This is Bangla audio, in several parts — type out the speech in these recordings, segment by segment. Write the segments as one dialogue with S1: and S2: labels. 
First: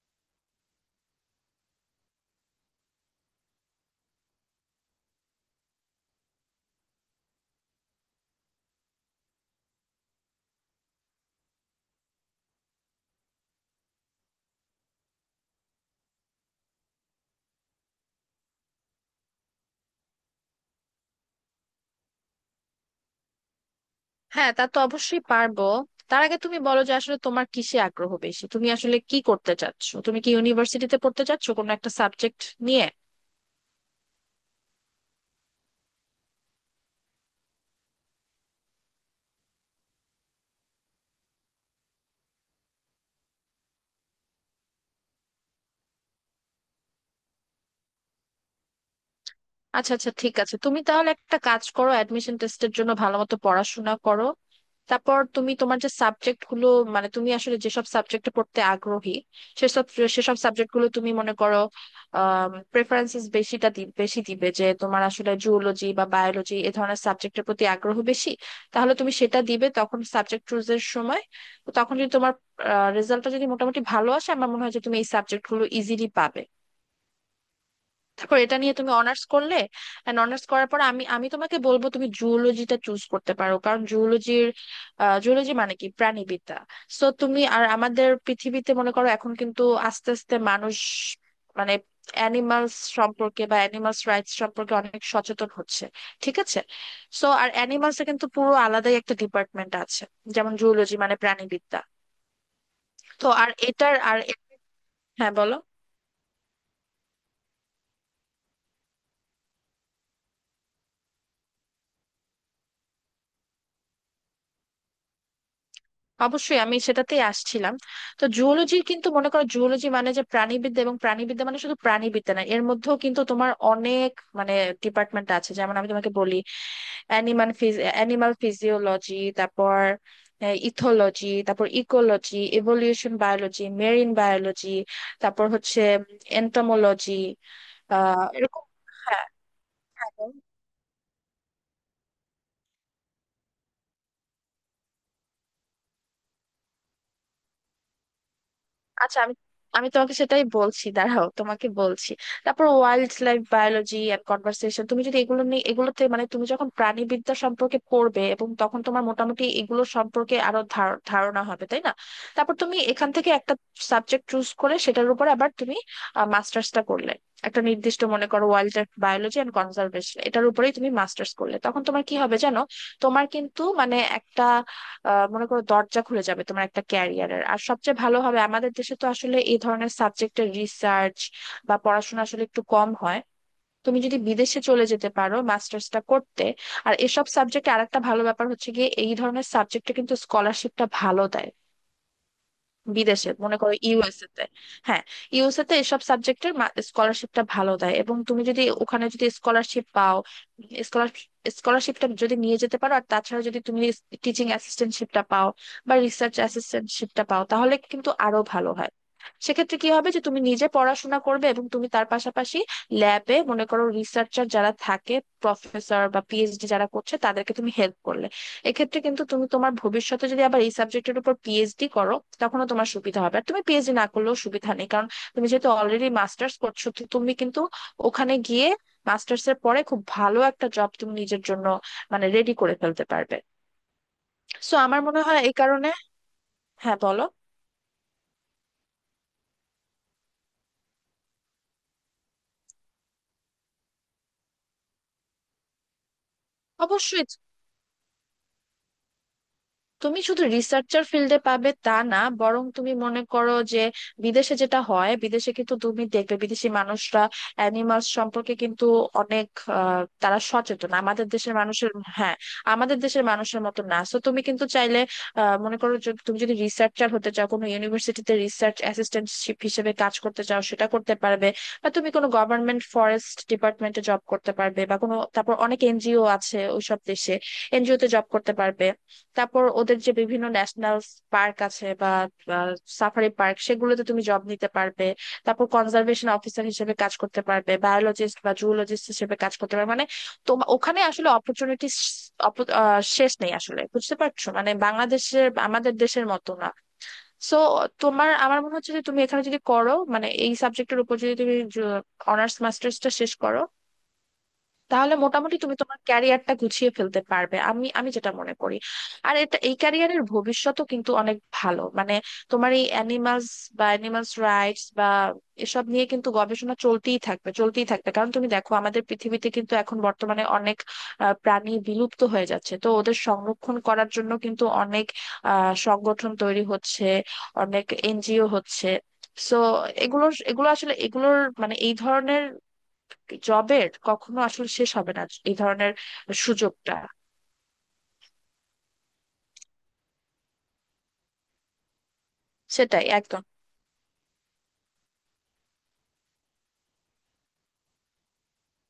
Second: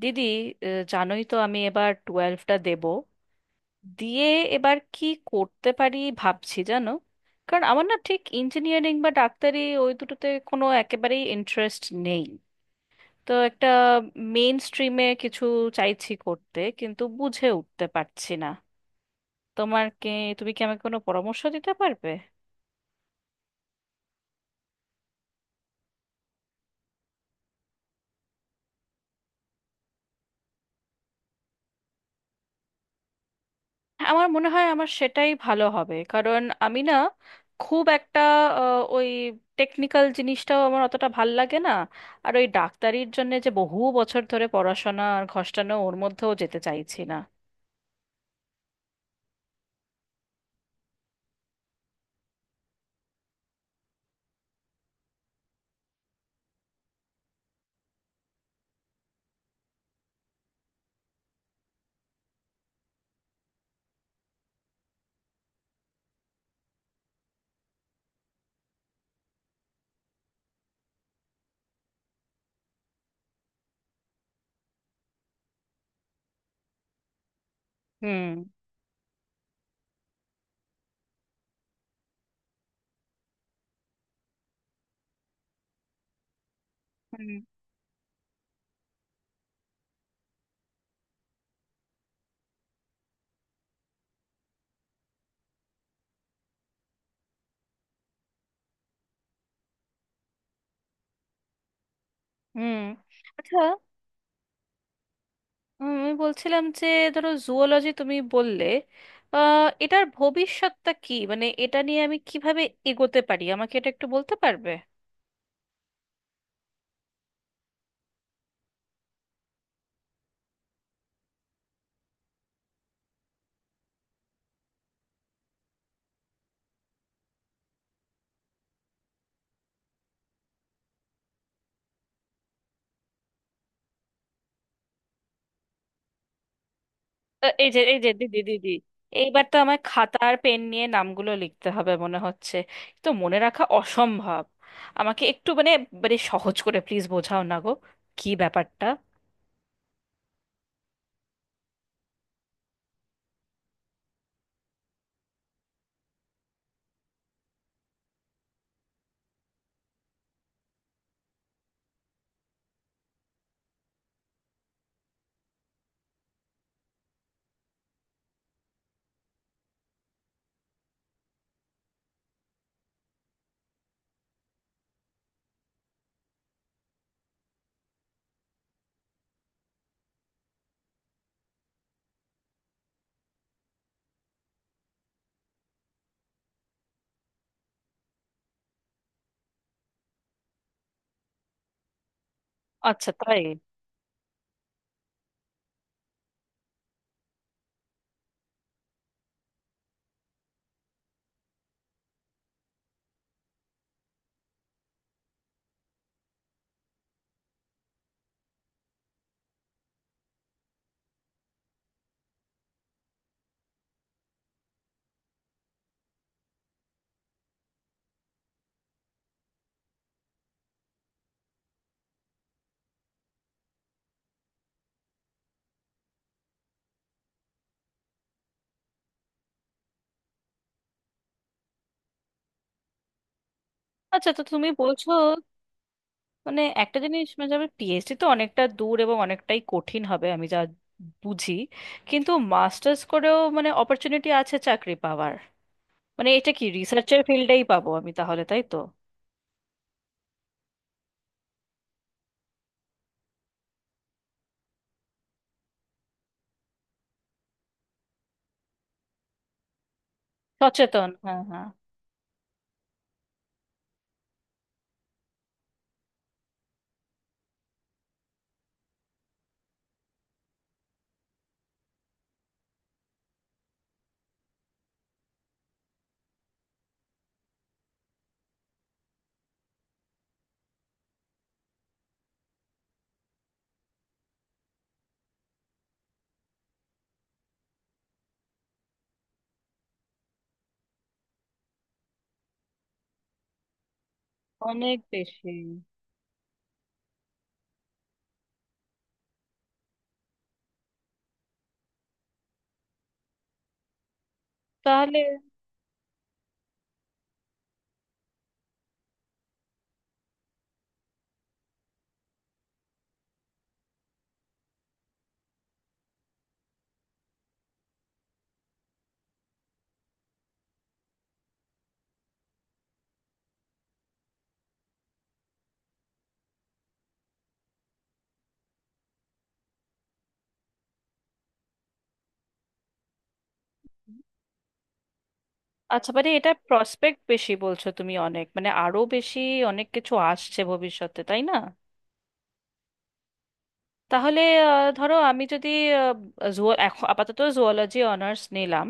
S1: দিদি, জানোই তো আমি এবার টুয়েলভটা দেব দিয়ে এবার কি করতে পারি ভাবছি জানো। কারণ আমার না ঠিক ইঞ্জিনিয়ারিং বা ডাক্তারি ওই দুটোতে কোনো একেবারেই ইন্টারেস্ট নেই। তো একটা মেইন স্ট্রিমে কিছু চাইছি করতে, কিন্তু বুঝে উঠতে পারছি না। তোমার কি, তুমি কি আমাকে কোনো পরামর্শ দিতে পারবে?
S2: হ্যাঁ, তা তো অবশ্যই পারবো। তার আগে তুমি বলো যে আসলে তোমার কিসে আগ্রহ বেশি, তুমি আসলে কি করতে চাচ্ছো, তুমি কি ইউনিভার্সিটিতে পড়তে চাচ্ছো কোনো একটা সাবজেক্ট নিয়ে?
S1: আমার মনে হয় আমার সেটাই ভালো হবে, কারণ আমি না খুব একটা ওই টেকনিক্যাল জিনিসটাও আমার অতটা ভাল লাগে না। আর ওই ডাক্তারির জন্য যে বহু বছর ধরে পড়াশোনা আর ঘষ্টানো, ওর মধ্যেও যেতে চাইছি না।
S2: আচ্ছা আচ্ছা, ঠিক আছে, তুমি তাহলে একটা কাজ করো, অ্যাডমিশন টেস্টের জন্য ভালো মতো পড়াশোনা করো। তারপর তুমি তোমার যে সাবজেক্ট গুলো, মানে তুমি আসলে যেসব সাবজেক্টে পড়তে আগ্রহী, সেসব সেসব সাবজেক্ট গুলো তুমি মনে করো প্রেফারেন্সেস বেশিটা বেশি দিবে। যে তোমার আসলে জুওলজি বা বায়োলজি এ ধরনের সাবজেক্টের প্রতি আগ্রহ বেশি, তাহলে তুমি সেটা দিবে তখন সাবজেক্ট চুজের সময়। তো তখন যদি তোমার রেজাল্টটা যদি মোটামুটি ভালো আসে, আমার মনে হয় যে তুমি এই সাবজেক্ট গুলো ইজিলি পাবে।
S1: হুম।
S2: তারপর এটা নিয়ে তুমি অনার্স করলে, এন্ড অনার্স করার পর আমি আমি তোমাকে বলবো তুমি জুওলজিটা চুজ করতে পারো, কারণ জুওলজির, জুওলজি মানে কি প্রাণীবিদ্যা। সো
S1: হুম।
S2: তুমি আর আমাদের পৃথিবীতে মনে করো এখন কিন্তু আস্তে আস্তে মানুষ, মানে অ্যানিমালস সম্পর্কে বা অ্যানিমালস রাইটস সম্পর্কে অনেক সচেতন হচ্ছে। ঠিক আছে। সো আর অ্যানিমালস এর কিন্তু পুরো আলাদাই একটা ডিপার্টমেন্ট আছে, যেমন জুওলজি মানে প্রাণীবিদ্যা।
S1: হুম।
S2: তো আর
S1: আচ্ছা।
S2: এটার আর হ্যাঁ বলো।
S1: আমি বলছিলাম যে ধরো জুওলজি তুমি বললে, এটার ভবিষ্যৎটা কি, মানে এটা নিয়ে আমি কিভাবে এগোতে পারি আমাকে এটা একটু বলতে পারবে?
S2: অবশ্যই আমি সেটাতেই আসছিলাম। তো জুওলজির কিন্তু মনে করো জুওলজি মানে যে প্রাণীবিদ্যা, এবং প্রাণীবিদ্যা মানে শুধু প্রাণীবিদ্যা না, এর মধ্যেও কিন্তু তোমার অনেক মানে ডিপার্টমেন্ট আছে, যেমন আমি তোমাকে বলি অ্যানিমাল অ্যানিমাল ফিজিওলজি, তারপর ইথোলজি, তারপর ecology, evolution biology, marine biology, তারপর হচ্ছে এন্টোমোলজি,
S1: এই যে এই যে দিদি
S2: এরকম।
S1: দিদি,
S2: হ্যাঁ
S1: এইবার তো আমার খাতা
S2: হ্যাঁ,
S1: আর পেন নিয়ে নামগুলো লিখতে হবে মনে হচ্ছে। তো মনে রাখা অসম্ভব। আমাকে একটু মানে, মানে সহজ করে প্লিজ বোঝাও না গো, কি ব্যাপারটা।
S2: আচ্ছা। আমি আমি তোমাকে সেটাই বলছি, দাঁড়াও তোমাকে বলছি। তারপর wildlife biology and conversation, তুমি যদি এগুলো নিয়ে এগুলোতে, মানে তুমি যখন প্রাণীবিদ্যা সম্পর্কে পড়বে, এবং তখন তোমার মোটামুটি এগুলো সম্পর্কে আরো ধারণা হবে, তাই না? তারপর তুমি এখান থেকে একটা সাবজেক্ট চুজ করে সেটার উপর আবার তুমি মাস্টার্সটা করলে, একটা নির্দিষ্ট মনে করো wildlife biology and conservation, এটার উপরেই তুমি মাস্টার্স করলে তখন তোমার কি হবে জানো? তোমার কিন্তু মানে একটা মনে করো দরজা খুলে যাবে তোমার একটা ক্যারিয়ারের। আর সবচেয়ে ভালো হবে, আমাদের দেশে তো আসলে এই ধরনের সাবজেক্টের রিসার্চ বা পড়াশোনা আসলে একটু কম হয়, তুমি যদি বিদেশে চলে যেতে পারো মাস্টার্সটা করতে। আর এসব সাবজেক্টে আরেকটা ভালো ব্যাপার হচ্ছে গিয়ে, এই ধরনের সাবজেক্টে কিন্তু স্কলারশিপটা ভালো দেয়।
S1: আচ্ছা,
S2: বিদেশে
S1: তাই?
S2: মনে করো ইউএসএ তে, হ্যাঁ, ইউএসএ তে এসব সাবজেক্টের স্কলারশিপটা ভালো দেয়। এবং তুমি যদি ওখানে যদি স্কলারশিপ পাও, স্কলারশিপটা যদি নিয়ে যেতে পারো, আর তাছাড়া যদি তুমি টিচিং অ্যাসিস্ট্যান্টশিপটা পাও বা রিসার্চ অ্যাসিস্ট্যান্টশিপটা পাও, তাহলে কিন্তু আরো ভালো হয়। সেক্ষেত্রে কি হবে যে তুমি নিজে পড়াশোনা করবে এবং তুমি তার পাশাপাশি ল্যাবে মনে করো রিসার্চার যারা থাকে, প্রফেসর বা পিএইচডি যারা করছে, তাদেরকে তুমি হেল্প করলে, এক্ষেত্রে কিন্তু তুমি তোমার ভবিষ্যতে যদি আবার এই সাবজেক্টের উপর পিএইচডি করো, তখনও তোমার সুবিধা হবে। আর তুমি পিএইচডি না করলেও সুবিধা নেই, কারণ তুমি যেহেতু অলরেডি মাস্টার্স করছো, তো তুমি কিন্তু ওখানে গিয়ে মাস্টার্স এর পরে খুব ভালো একটা জব তুমি নিজের জন্য মানে রেডি করে ফেলতে পারবে।
S1: আচ্ছা, তো তুমি
S2: সো আমার
S1: বলছো
S2: মনে হয় এই কারণে,
S1: মানে
S2: হ্যাঁ
S1: একটা
S2: বলো।
S1: জিনিস, মানে যাবে পিএইচডি তো অনেকটা দূর এবং অনেকটাই কঠিন হবে আমি যা বুঝি। কিন্তু মাস্টার্স করেও মানে অপরচুনিটি আছে চাকরি পাওয়ার, মানে এটা কি রিসার্চের
S2: অবশ্যই।
S1: ফিল্ডেই পাবো আমি তাহলে, তাই তো?
S2: তুমি শুধু রিসার্চার ফিল্ডে পাবে তা না, বরং তুমি মনে করো যে বিদেশে যেটা হয়, বিদেশে কিন্তু তুমি দেখবে বিদেশি মানুষরা অ্যানিমালস সম্পর্কে কিন্তু অনেক, তারা সচেতন
S1: সচেতন,
S2: আমাদের
S1: হ্যাঁ
S2: দেশের
S1: হ্যাঁ।
S2: মানুষের, হ্যাঁ, আমাদের দেশের মানুষের মতো না। তো তুমি কিন্তু চাইলে, মনে করো তুমি যদি রিসার্চার হতে চাও, কোনো ইউনিভার্সিটিতে রিসার্চ অ্যাসিস্ট্যান্টশিপ হিসেবে কাজ করতে চাও, সেটা করতে পারবে। বা তুমি কোনো গভর্নমেন্ট ফরেস্ট ডিপার্টমেন্টে জব করতে পারবে, বা কোনো তারপর অনেক এনজিও আছে ওইসব দেশে, এনজিওতে জব করতে পারবে। তারপর ওদের যে বিভিন্ন ন্যাশনাল পার্ক আছে বা সাফারি পার্ক, সেগুলোতে তুমি জব নিতে পারবে। তারপর কনজারভেশন অফিসার হিসেবে কাজ করতে পারবে, বায়োলজিস্ট বা জুলজিস্ট হিসেবে কাজ করতে পারবে, মানে তোমার ওখানে আসলে অপরচুনিটি শেষ নেই আসলে, বুঝতে পারছো? মানে
S1: অনেক
S2: বাংলাদেশের,
S1: বেশি।
S2: আমাদের দেশের মতো না। সো তোমার, আমার মনে হচ্ছে যে তুমি এখানে যদি করো, মানে এই সাবজেক্টের উপর যদি তুমি অনার্স মাস্টার্সটা শেষ করো, তাহলে
S1: তাহলে
S2: মোটামুটি তুমি তোমার ক্যারিয়ারটা গুছিয়ে ফেলতে পারবে, আমি আমি যেটা মনে করি। আর এটা এই ক্যারিয়ারের ভবিষ্যতও কিন্তু অনেক ভালো, মানে তোমার এই অ্যানিমালস বা অ্যানিমালস রাইটস বা এসব নিয়ে কিন্তু গবেষণা চলতেই থাকবে চলতেই থাকবে, কারণ তুমি দেখো আমাদের পৃথিবীতে কিন্তু এখন বর্তমানে অনেক প্রাণী বিলুপ্ত হয়ে যাচ্ছে, তো ওদের সংরক্ষণ করার জন্য কিন্তু অনেক সংগঠন তৈরি হচ্ছে, অনেক এনজিও হচ্ছে। সো এগুলোর এগুলো আসলে এগুলোর মানে এই ধরনের জবের কখনো আসলে শেষ হবে না এই ধরনের
S1: আচ্ছা, মানে এটা
S2: সুযোগটা।
S1: প্রসপেক্ট বেশি বলছো তুমি, অনেক মানে আরো বেশি অনেক কিছু আসছে ভবিষ্যতে তাই না?
S2: সেটাই একদম।
S1: তাহলে ধরো আমি যদি এখন আপাতত জুওলজি অনার্স নিলাম,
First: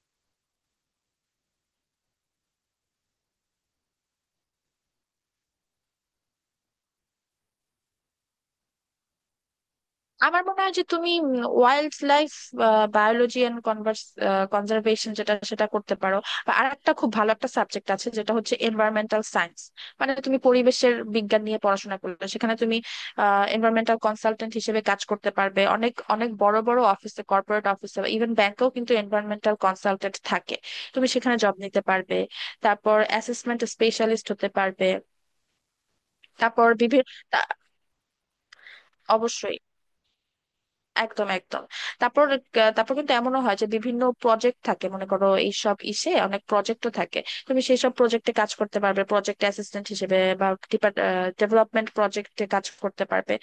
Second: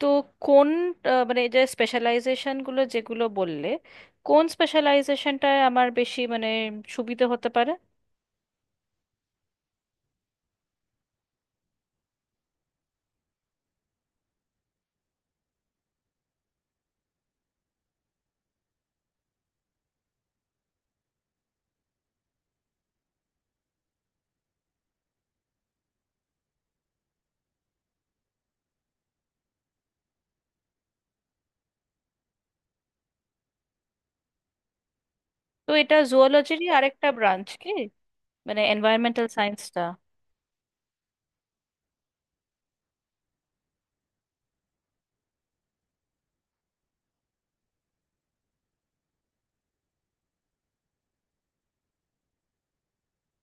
S1: তো কোন, মানে এই যে স্পেশালাইজেশন গুলো যেগুলো বললে, কোন স্পেশালাইজেশনটায় আমার বেশি মানে সুবিধা হতে পারে?
S2: আমার মনে হয় যে তুমি wildlife biology and conservation যেটা, সেটা করতে পারো। আর একটা খুব ভালো একটা সাবজেক্ট আছে, যেটা হচ্ছে এনভায়রনমেন্টাল সায়েন্স, মানে তুমি পরিবেশের বিজ্ঞান নিয়ে পড়াশোনা করলে সেখানে তুমি এনভায়রনমেন্টাল কনসালটেন্ট হিসেবে কাজ করতে পারবে অনেক অনেক বড় বড় অফিসে, কর্পোরেট অফিসে, ইভেন ব্যাংকেও কিন্তু এনভায়রনমেন্টাল কনসালটেন্ট থাকে, তুমি সেখানে জব নিতে পারবে। তারপর অ্যাসেসমেন্ট স্পেশালিস্ট হতে পারবে,
S1: তো এটা জুওলজিরই
S2: তারপর
S1: আরেকটা
S2: বিভিন্ন।
S1: ব্রাঞ্চ কি, মানে এনভায়রনমেন্টাল
S2: অবশ্যই,
S1: সায়েন্সটা?
S2: একদম একদম। তারপর তারপর কিন্তু এমনও হয় যে বিভিন্ন প্রজেক্ট থাকে, মনে করো এইসব ইসে অনেক প্রজেক্টও থাকে, তুমি সেই সব প্রজেক্টে কাজ করতে পারবে প্রজেক্ট অ্যাসিস্ট্যান্ট হিসেবে বা ডেভেলপমেন্ট প্রজেক্টে কাজ করতে পারবে।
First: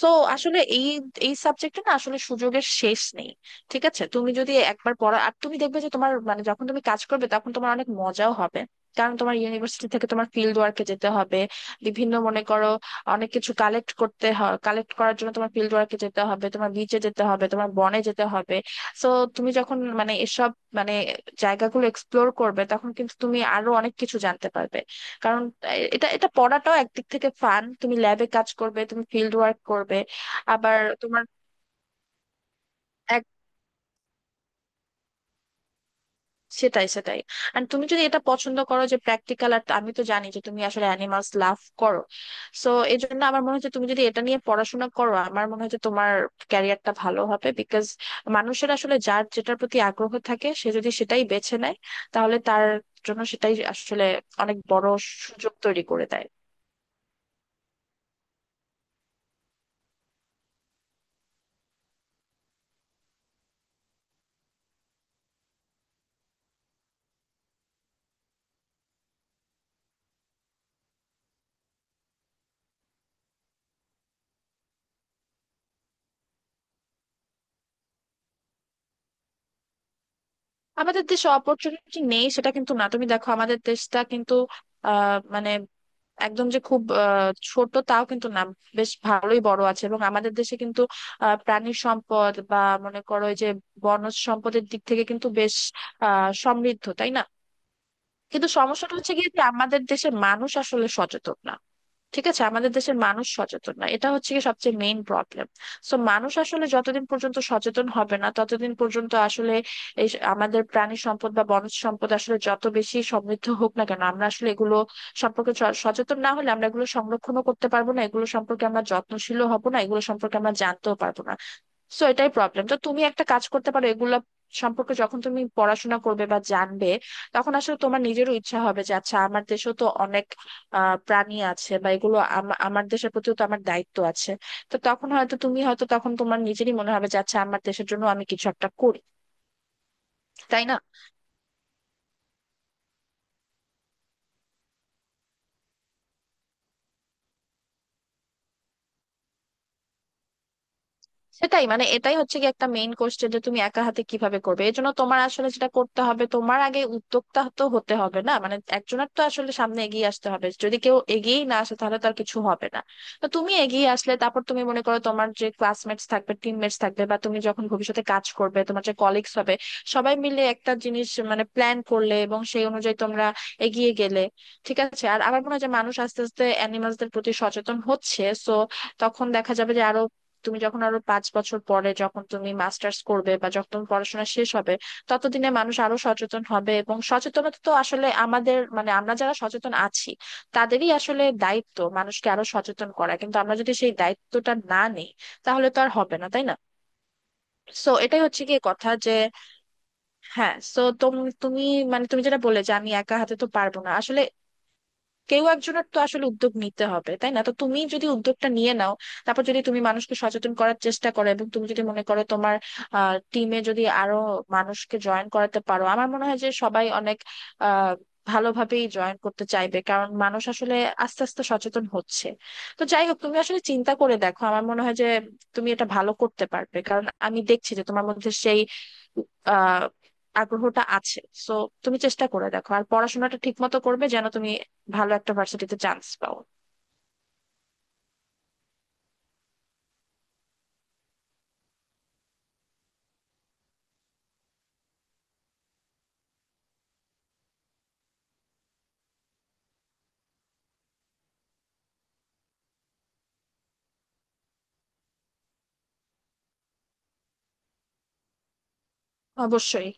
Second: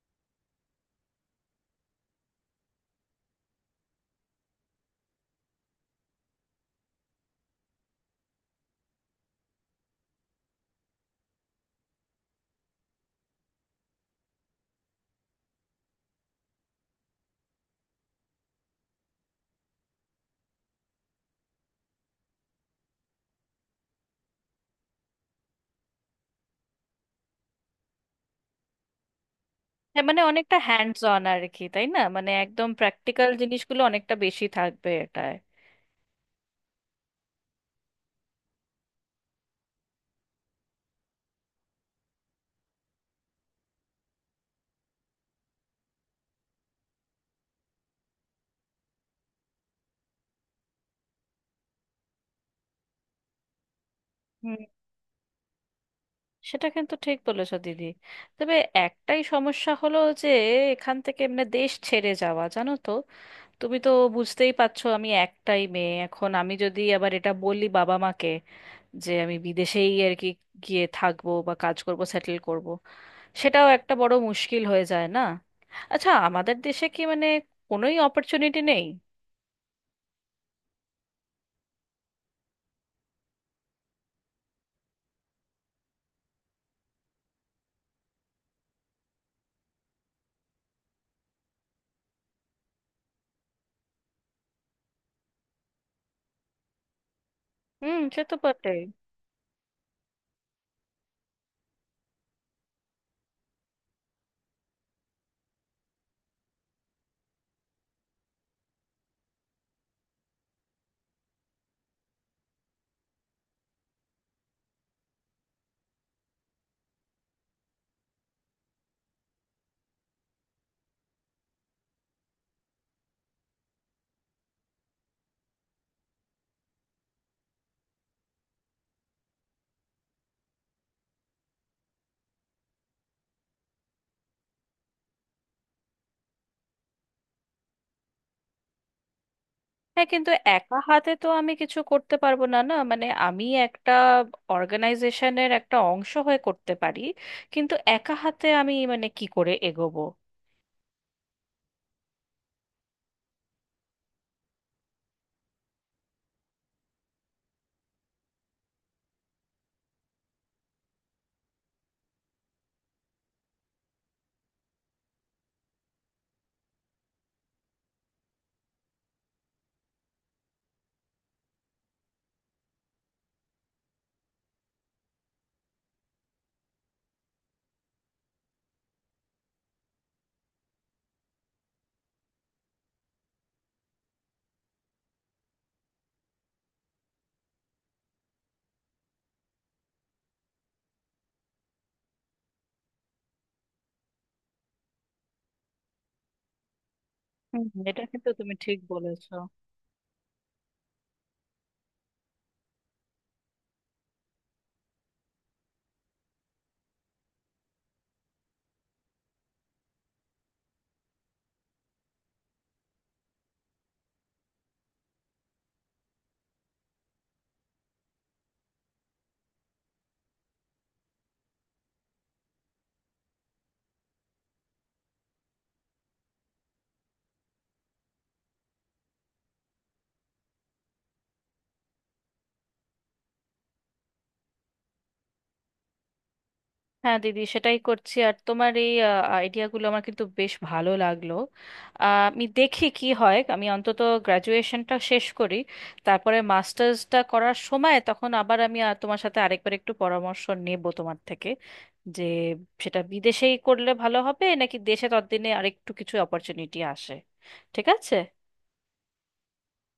S2: সো আসলে এই এই সাবজেক্টে না আসলে সুযোগের শেষ নেই। ঠিক আছে, তুমি যদি একবার পড়া, আর তুমি দেখবে যে তোমার, মানে যখন তুমি কাজ করবে তখন তোমার অনেক মজাও হবে, কারণ তোমার ইউনিভার্সিটি থেকে তোমার ফিল্ড ওয়ার্কে যেতে হবে, বিভিন্ন মনে করো অনেক কিছু কালেক্ট করতে হয়, কালেক্ট করার জন্য তোমার ফিল্ড ওয়ার্কে যেতে হবে, তোমার বিচে যেতে হবে, তোমার বনে যেতে হবে। সো তুমি যখন মানে এসব মানে জায়গাগুলো এক্সপ্লোর করবে তখন কিন্তু তুমি আরো অনেক কিছু জানতে পারবে, কারণ এ- এটা এটা পড়াটাও একদিক থেকে ফান, তুমি ল্যাবে কাজ করবে, তুমি ফিল্ড ওয়ার্ক করবে
S1: হ্যাঁ মানে অনেকটা
S2: আবার।
S1: হ্যান্ডস অন
S2: তোমার
S1: আর কি, তাই না, মানে একদম প্র্যাকটিক্যাল জিনিসগুলো অনেকটা বেশি থাকবে এটায়।
S2: সেটাই সেটাই। আর তুমি যদি এটা পছন্দ করো যে প্র্যাকটিক্যাল, আর আমি তো জানি যে তুমি আসলে অ্যানিমালস লাভ করো, সো এই জন্য আমার মনে হচ্ছে তুমি যদি এটা নিয়ে পড়াশোনা করো, আমার মনে হচ্ছে তোমার ক্যারিয়ারটা ভালো হবে, বিকজ মানুষের আসলে যার যেটার প্রতি আগ্রহ থাকে সে যদি সেটাই বেছে নেয়, তাহলে তার জন্য সেটাই আসলে অনেক
S1: হুম।
S2: বড় সুযোগ তৈরি করে দেয়।
S1: সেটা কিন্তু ঠিক বলেছো দিদি। তবে একটাই সমস্যা হলো যে এখান থেকে মানে দেশ ছেড়ে যাওয়া, জানো তো, তুমি তো বুঝতেই পারছো আমি একটাই মেয়ে, এখন আমি যদি আবার এটা বলি বাবা মাকে যে আমি বিদেশেই আর কি গিয়ে থাকবো বা কাজ করব, সেটেল করব, সেটাও একটা বড় মুশকিল হয়ে যায় না? আচ্ছা আমাদের দেশে কি মানে কোনোই অপরচুনিটি নেই?
S2: আমাদের দেশে অপরচুনিটি নেই সেটা কিন্তু না। তুমি দেখো আমাদের দেশটা কিন্তু মানে একদম যে খুব ছোট তাও কিন্তু না, বেশ ভালোই বড় আছে। এবং আমাদের দেশে কিন্তু প্রাণী সম্পদ বা মনে করো এই যে বনজ সম্পদের দিক থেকে কিন্তু বেশ সমৃদ্ধ, তাই না?
S1: হুম, সে তো
S2: কিন্তু
S1: বটে।
S2: সমস্যাটা হচ্ছে কি, যে আমাদের দেশের মানুষ আসলে সচেতন না। ঠিক আছে, আমাদের দেশের মানুষ সচেতন না, এটা হচ্ছে কি সবচেয়ে মেইন প্রবলেম। সো মানুষ আসলে যতদিন পর্যন্ত সচেতন হবে না ততদিন পর্যন্ত আসলে এই আমাদের প্রাণী সম্পদ বা বনজ সম্পদ আসলে যত বেশি সমৃদ্ধ হোক না কেন, আমরা আসলে এগুলো সম্পর্কে সচেতন না হলে আমরা এগুলো সংরক্ষণও করতে পারবো না, এগুলো সম্পর্কে আমরা যত্নশীলও হব না, এগুলো সম্পর্কে আমরা জানতেও পারবো না। সো এটাই প্রবলেম। তো তুমি একটা কাজ করতে পারো, এগুলা সম্পর্কে যখন তুমি পড়াশোনা করবে বা জানবে, তখন আসলে তোমার নিজেরও ইচ্ছা হবে যে আচ্ছা, আমার দেশেও তো অনেক প্রাণী আছে বা এগুলো আমার দেশের প্রতিও তো আমার দায়িত্ব আছে। তো তখন হয়তো তুমি হয়তো তখন তোমার নিজেরই মনে হবে যে আচ্ছা, আমার দেশের জন্য আমি কিছু একটা করি,
S1: হ্যাঁ কিন্তু
S2: তাই
S1: একা
S2: না?
S1: হাতে তো আমি কিছু করতে পারবো না, না মানে আমি একটা অর্গানাইজেশনের একটা অংশ হয়ে করতে পারি, কিন্তু একা হাতে আমি মানে কি করে এগোবো?
S2: সেটাই, মানে এটাই হচ্ছে কি একটা মেইন কোশ্চেন, যে তুমি একা হাতে কিভাবে করবে। এর জন্য তোমার আসলে যেটা করতে হবে, তোমার আগে উদ্যোক্তা তো হতে হবে না, মানে একজনের তো আসলে সামনে এগিয়ে আসতে হবে, যদি কেউ এগিয়েই না আসে তাহলে তার কিছু হবে না। তো তুমি এগিয়ে আসলে তারপর তুমি মনে করো তোমার যে ক্লাসমেটস থাকবে, টিমমেটস থাকবে, বা তুমি যখন ভবিষ্যতে কাজ করবে তোমার যে কলিগস হবে, সবাই মিলে একটা জিনিস মানে প্ল্যান করলে এবং সেই অনুযায়ী তোমরা এগিয়ে গেলে, ঠিক আছে। আর আমার মনে হয় যে মানুষ আস্তে আস্তে অ্যানিমালসদের প্রতি সচেতন হচ্ছে, সো তখন দেখা যাবে যে আরো, তুমি যখন আরো 5 বছর পরে যখন তুমি মাস্টার্স করবে বা যখন তোমার পড়াশোনা শেষ হবে, ততদিনে মানুষ আরো সচেতন হবে। এবং সচেতনতা তো আসলে আমাদের মানে আমরা যারা সচেতন আছি তাদেরই আসলে দায়িত্ব মানুষকে আরো সচেতন করা, কিন্তু আমরা যদি সেই দায়িত্বটা না নিই তাহলে তো আর হবে না, তাই না?
S1: হুম,
S2: সো
S1: এটা
S2: এটাই
S1: কিন্তু
S2: হচ্ছে
S1: তুমি
S2: কি
S1: ঠিক
S2: কথা যে,
S1: বলেছো।
S2: হ্যাঁ। সো তুমি, মানে তুমি যেটা বললে যে আমি একা হাতে তো পারবো না, আসলে কেউ একজনের তো আসলে উদ্যোগ নিতে হবে, তাই না? তো তুমি যদি উদ্যোগটা নিয়ে নাও, তারপর যদি তুমি মানুষকে সচেতন করার চেষ্টা করো এবং তুমি যদি মনে করো তোমার টিমে যদি আরো মানুষকে জয়েন করাতে পারো, আমার মনে হয় যে সবাই অনেক আহ ভালোভাবেই জয়েন করতে চাইবে, কারণ মানুষ আসলে আস্তে আস্তে সচেতন হচ্ছে। তো যাই হোক, তুমি আসলে চিন্তা করে দেখো। আমার মনে হয় যে তুমি এটা ভালো করতে পারবে, কারণ আমি দেখছি যে তোমার মধ্যে সেই আহ আগ্রহটা আছে। সো তুমি চেষ্টা করে দেখো, আর পড়াশোনাটা ঠিক মতো করবে যেন তুমি ভালো একটা ভার্সিটিতে চান্স পাও।
S1: হ্যাঁ দিদি, সেটাই করছি। আর তোমার এই আইডিয়াগুলো আমার কিন্তু বেশ ভালো লাগলো। আমি দেখি কি হয়, আমি অন্তত গ্র্যাজুয়েশনটা শেষ করি, তারপরে মাস্টার্সটা করার সময় তখন আবার আমি তোমার সাথে আরেকবার একটু পরামর্শ নেব তোমার থেকে, যে সেটা বিদেশেই করলে ভালো হবে নাকি দেশে ততদিনে আরেকটু কিছু অপরচুনিটি আসে। ঠিক আছে।
S2: অবশ্যই।